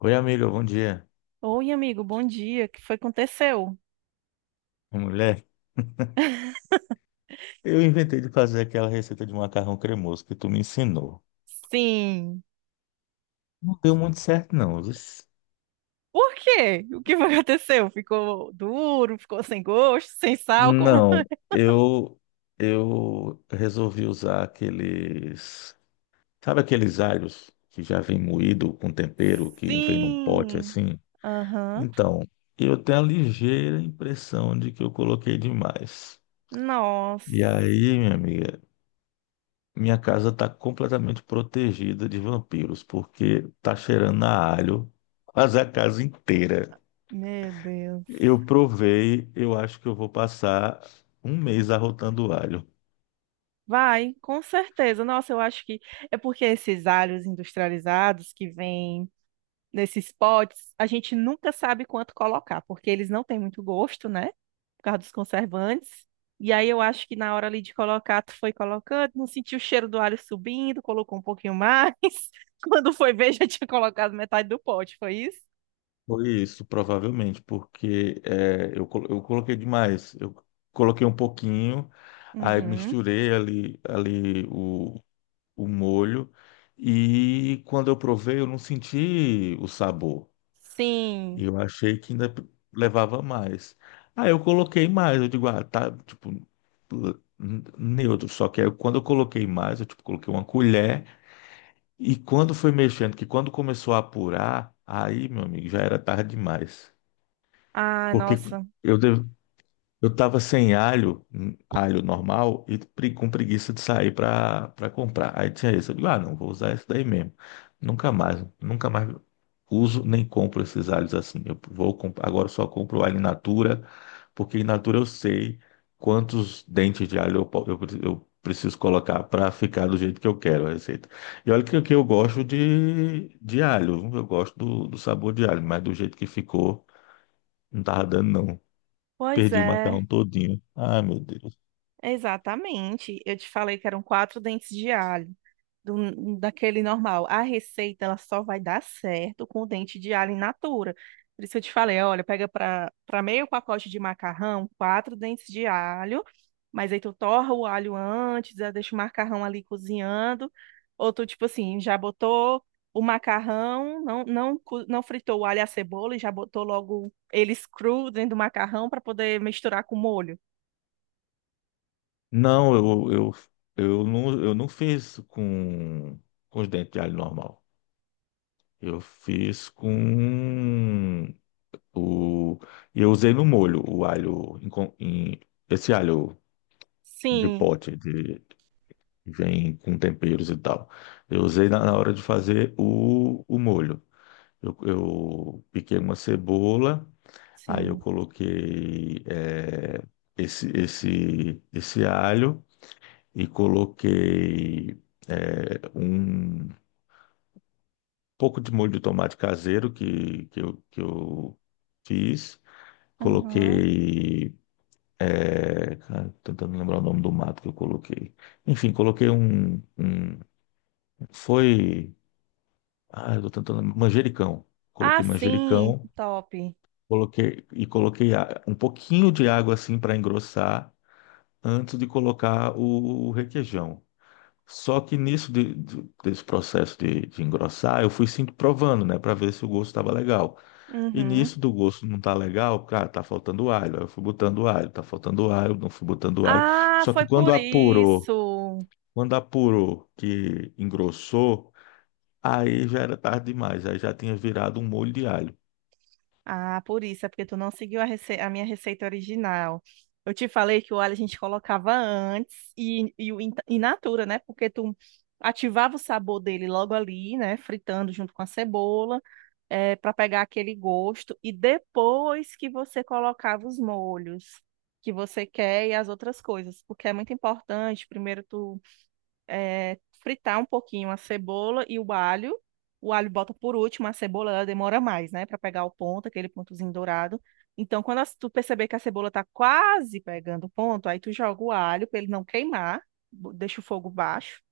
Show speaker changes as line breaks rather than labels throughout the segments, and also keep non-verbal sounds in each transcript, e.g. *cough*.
Oi, amiga, bom dia.
Oi, amigo, bom dia. O que foi que aconteceu?
Mulher, eu inventei de fazer aquela receita de macarrão cremoso que tu me ensinou.
Sim.
Não deu muito certo, não. Luiz.
Por quê? O que foi que aconteceu? Ficou duro, ficou sem gosto, sem sal, como...
Não, eu eu resolvi usar aqueles, sabe aqueles alhos que já vem moído com tempero, que vem num pote
Sim.
assim?
Aham.
Então, eu tenho a ligeira impressão de que eu coloquei demais.
Nossa.
E aí, minha amiga, minha casa está completamente protegida de vampiros, porque tá cheirando a alho, mas a casa inteira.
Meu Deus.
Eu provei, eu acho que eu vou passar um mês arrotando alho.
Vai, com certeza. Nossa, eu acho que é porque esses alhos industrializados que vêm nesses potes, a gente nunca sabe quanto colocar, porque eles não têm muito gosto, né? Por causa dos conservantes. E aí eu acho que na hora ali de colocar, tu foi colocando, não sentiu o cheiro do alho subindo, colocou um pouquinho mais. *laughs* Quando foi ver, já tinha colocado metade do pote, foi isso?
Foi isso, provavelmente, porque é, eu, col- eu coloquei demais. Eu coloquei um pouquinho, aí
Uhum.
misturei ali, o molho, e quando eu provei, eu não senti o sabor.
Sim.
E eu achei que ainda levava mais. Aí eu coloquei mais, eu digo, ah, tá, tipo, neutro. Só que aí quando eu coloquei mais, eu tipo, coloquei uma colher. E quando foi mexendo, que quando começou a apurar, aí, meu amigo, já era tarde demais.
Ah,
Porque
nossa.
eu eu tava sem alho, alho normal, e com preguiça de sair pra comprar. Aí tinha isso. Eu digo, ah, não, vou usar esse daí mesmo. Nunca mais, nunca mais uso nem compro esses alhos assim. Eu vou, agora eu só compro alho in natura, porque in natura eu sei quantos dentes de alho eu preciso colocar pra ficar do jeito que eu quero a receita. E olha que eu gosto de alho, eu gosto do sabor de alho, mas do jeito que ficou, não tava dando não.
Pois
Perdi o
é,
macarrão todinho. Ah, meu Deus.
exatamente. Eu te falei que eram 4 dentes de alho daquele normal. A receita ela só vai dar certo com o dente de alho in natura. Por isso eu te falei, olha, pega para meio pacote de macarrão, 4 dentes de alho, mas aí tu torra o alho antes, aí deixa o macarrão ali cozinhando, ou tu tipo assim, já botou o macarrão, não fritou o alho e a cebola e já botou logo eles cru dentro do macarrão para poder misturar com o molho.
Não, eu não fiz com os dentes de alho normal. Eu fiz com o. E eu usei no molho o alho, esse alho de
Sim,
pote, que vem com temperos e tal. Eu usei na hora de fazer o molho. Eu piquei uma cebola, aí eu
sim.
coloquei esse alho. E coloquei é, um pouco de molho de tomate caseiro que eu fiz.
Uhum.
Coloquei. É, cara, tentando lembrar o nome do mato que eu coloquei. Enfim, coloquei um. Um- foi. Ah, eu tô tentando lembrar, manjericão.
Ah,
Coloquei
sim,
manjericão,
top.
coloquei e um pouquinho de água assim para engrossar antes de colocar o requeijão. Só que desse processo de engrossar, eu fui sim provando, né, para ver se o gosto estava legal. E
Uhum.
nisso do gosto não tá legal, cara, tá faltando alho. Aí eu fui botando alho, tá faltando alho, não fui botando alho.
Ah,
Só que
foi por isso.
quando apurou que engrossou, aí já era tarde demais, aí já tinha virado um molho de alho.
Ah, por isso, é porque tu não seguiu a minha receita original. Eu te falei que o alho a gente colocava antes e o in natura, né? Porque tu ativava o sabor dele logo ali, né? Fritando junto com a cebola, é, para pegar aquele gosto. E depois que você colocava os molhos que você quer e as outras coisas, porque é muito importante. Primeiro tu fritar um pouquinho a cebola e o alho. O alho bota por último, a cebola ela demora mais, né, para pegar o ponto, aquele pontozinho dourado. Então, quando tu perceber que a cebola tá quase pegando o ponto, aí tu joga o alho para ele não queimar, deixa o fogo baixo.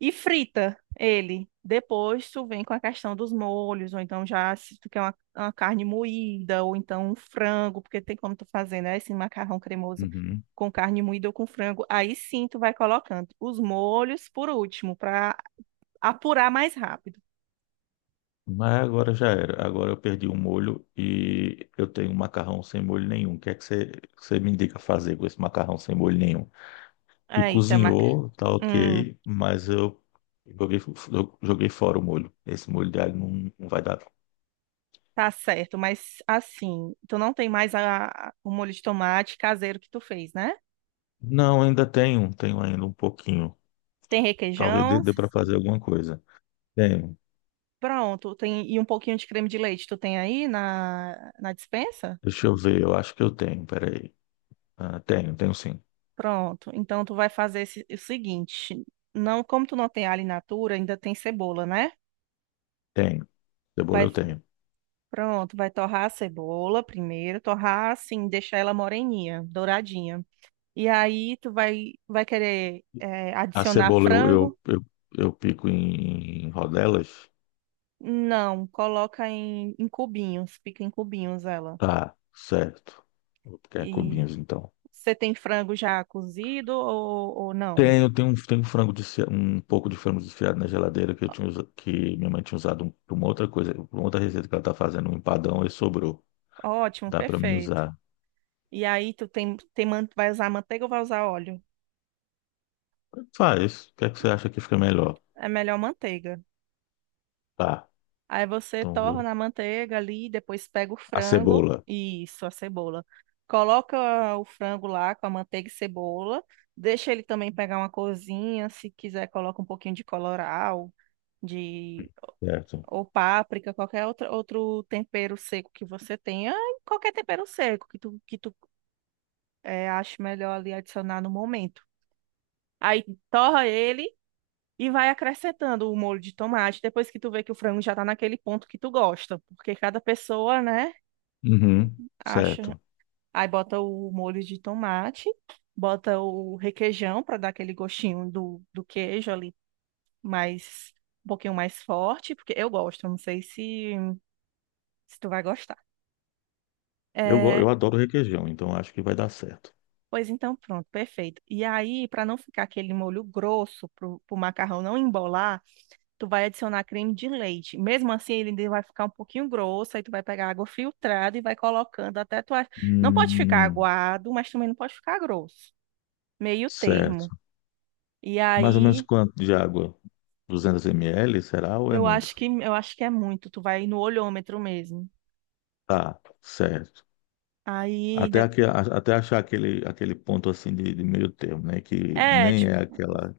E frita ele. Depois tu vem com a questão dos molhos, ou então já se tu quer uma carne moída, ou então um frango, porque tem como tu fazer, né? Esse macarrão cremoso
Uhum.
com carne moída ou com frango. Aí sim tu vai colocando os molhos por último, para apurar mais rápido.
Mas agora já era. Agora eu perdi o molho e eu tenho um macarrão sem molho nenhum. O que é que você me indica fazer com esse macarrão sem molho nenhum? E
Aí, tá, mac-
cozinhou, tá
hum,
ok, mas eu joguei, eu joguei fora o molho. Esse molho de alho não, não vai dar.
tá certo, mas assim, tu não tem mais o molho de tomate caseiro que tu fez, né?
Não, ainda tenho, tenho ainda um pouquinho.
Tem
Talvez
requeijão.
dê para fazer alguma coisa. Tenho.
Pronto, tem e um pouquinho de creme de leite tu tem aí na dispensa?
Deixa eu ver, eu acho que eu tenho, peraí. Ah, tenho, tenho sim.
Pronto, então tu vai fazer o seguinte, não, como tu não tem alho in natura, ainda tem cebola, né?
Tenho. Cebola
Vai,
eu tenho.
pronto, vai torrar a cebola primeiro, torrar assim, deixar ela moreninha, douradinha. E aí tu vai, vai querer
A
adicionar
cebola
frango?
eu pico em rodelas?
Não, coloca em cubinhos, pica em cubinhos ela.
Tá, certo. Vou picar em
E
cubinhos então.
você tem frango já cozido ou não?
Tenho um frango um pouco de frango desfiado na geladeira que eu que minha mãe tinha usado para uma outra coisa, para uma outra receita que ela tá fazendo, um empadão e sobrou.
Ótimo,
Dá para mim
perfeito.
usar.
E aí tu tem, tem, vai usar manteiga ou vai usar óleo?
Faz. O que é que você acha que fica melhor?
É melhor manteiga.
Tá.
Aí você
Então,
torna a manteiga ali, depois pega o
a
frango
cebola.
e isso, a cebola. Coloca o frango lá com a manteiga e cebola. Deixa ele também pegar uma corzinha, se quiser coloca um pouquinho de colorau, de
Certo.
ou páprica, qualquer outro tempero seco que você tenha, qualquer tempero seco que tu ache melhor ali adicionar no momento. Aí torra ele e vai acrescentando o molho de tomate depois que tu vê que o frango já tá naquele ponto que tu gosta. Porque cada pessoa, né,
Uhum,
acha.
certo.
Aí bota o molho de tomate, bota o requeijão para dar aquele gostinho do queijo ali mais, um pouquinho mais forte, porque eu gosto, não sei se, se tu vai gostar.
Eu,
É,
eu adoro requeijão, então acho que vai dar certo.
pois então, pronto, perfeito. E aí, para não ficar aquele molho grosso, pro macarrão não embolar, tu vai adicionar creme de leite. Mesmo assim, ele ainda vai ficar um pouquinho grosso, aí tu vai pegar água filtrada e vai colocando até não pode ficar
Hum,
aguado, mas também não pode ficar grosso. Meio termo.
certo.
E
Mais ou menos
aí,
quanto de água? 200 ml, será ou é muito?
eu acho que é muito, tu vai no olhômetro mesmo.
Tá, certo.
Aí,
Até,
de-
até achar aquele, aquele ponto assim de meio termo, né? Que
é,
nem
tipo,
é aquela,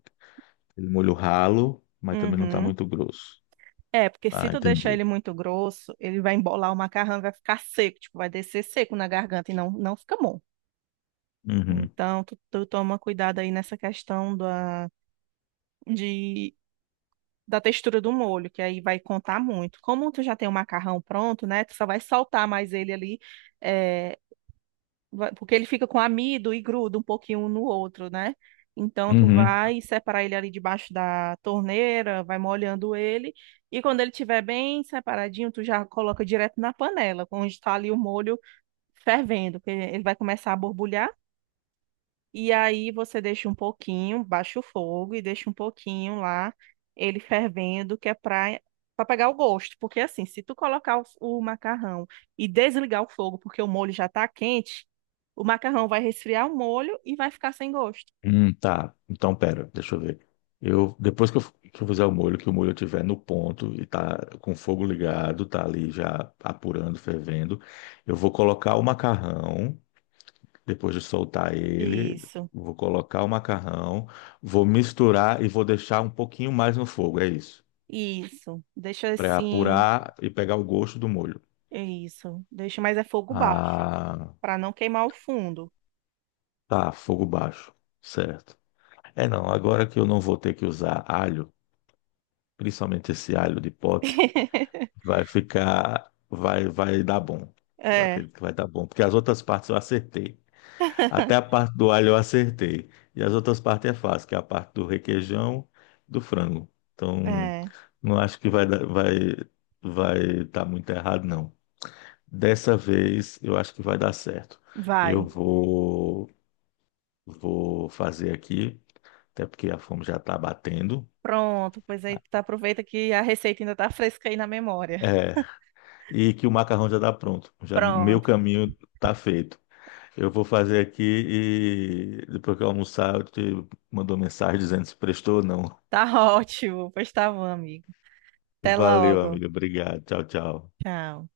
aquele molho ralo, mas também não está
uhum.
muito grosso.
É, porque se
Ah,
tu deixar
entendi.
ele muito grosso, ele vai embolar o macarrão e vai ficar seco, tipo, vai descer seco na garganta e não, não fica bom.
Uhum.
Então, tu toma cuidado aí nessa questão de da textura do molho, que aí vai contar muito. Como tu já tem o macarrão pronto, né? Tu só vai soltar mais ele ali, é, porque ele fica com amido e gruda um pouquinho um no outro, né? Então tu
Uhum.
vai separar ele ali debaixo da torneira, vai molhando ele, e quando ele estiver bem separadinho, tu já coloca direto na panela, onde está ali o molho fervendo, porque ele vai começar a borbulhar. E aí você deixa um pouquinho, baixa o fogo e deixa um pouquinho lá, ele fervendo, que é para pegar o gosto, porque assim, se tu colocar o macarrão e desligar o fogo, porque o molho já tá quente, o macarrão vai resfriar o molho e vai ficar sem gosto.
Tá. Então, pera, deixa eu ver. Eu, depois que que eu fizer o molho, que o molho estiver no ponto e tá com o fogo ligado, tá ali já apurando, fervendo, eu vou colocar o macarrão, depois de soltar ele,
Isso,
vou colocar o macarrão, vou misturar e vou deixar um pouquinho mais no fogo, é isso.
isso. Deixa
Para
assim,
apurar e pegar o gosto do molho.
é isso. Deixa, mas é fogo baixo,
Ah,
para não queimar o fundo.
tá, fogo baixo, certo. É não, agora que eu não vou ter que usar alho, principalmente esse alho de pote,
*laughs*
vai ficar, vai, vai dar bom. Eu
É,
acredito que vai dar bom, porque as outras partes eu acertei. Até a parte do alho eu acertei. E as outras partes é fácil, que é a parte do requeijão, do frango. Então,
é.
não acho que vai vai estar muito errado, não. Dessa vez eu acho que vai dar certo. Eu
Vai.
vou, vou fazer aqui, até porque a fome já está batendo.
Pronto, pois aí tu aproveita que a receita ainda tá fresca aí na memória.
É, e que o macarrão já está pronto. Já meu
Pronto,
caminho está feito. Eu vou fazer aqui e depois que eu almoçar, eu te mando uma mensagem dizendo se prestou ou não.
tá *laughs* ótimo. Pois tá bom, amigo. Até
Valeu,
logo.
amigo. Obrigado. Tchau, tchau.
Tchau.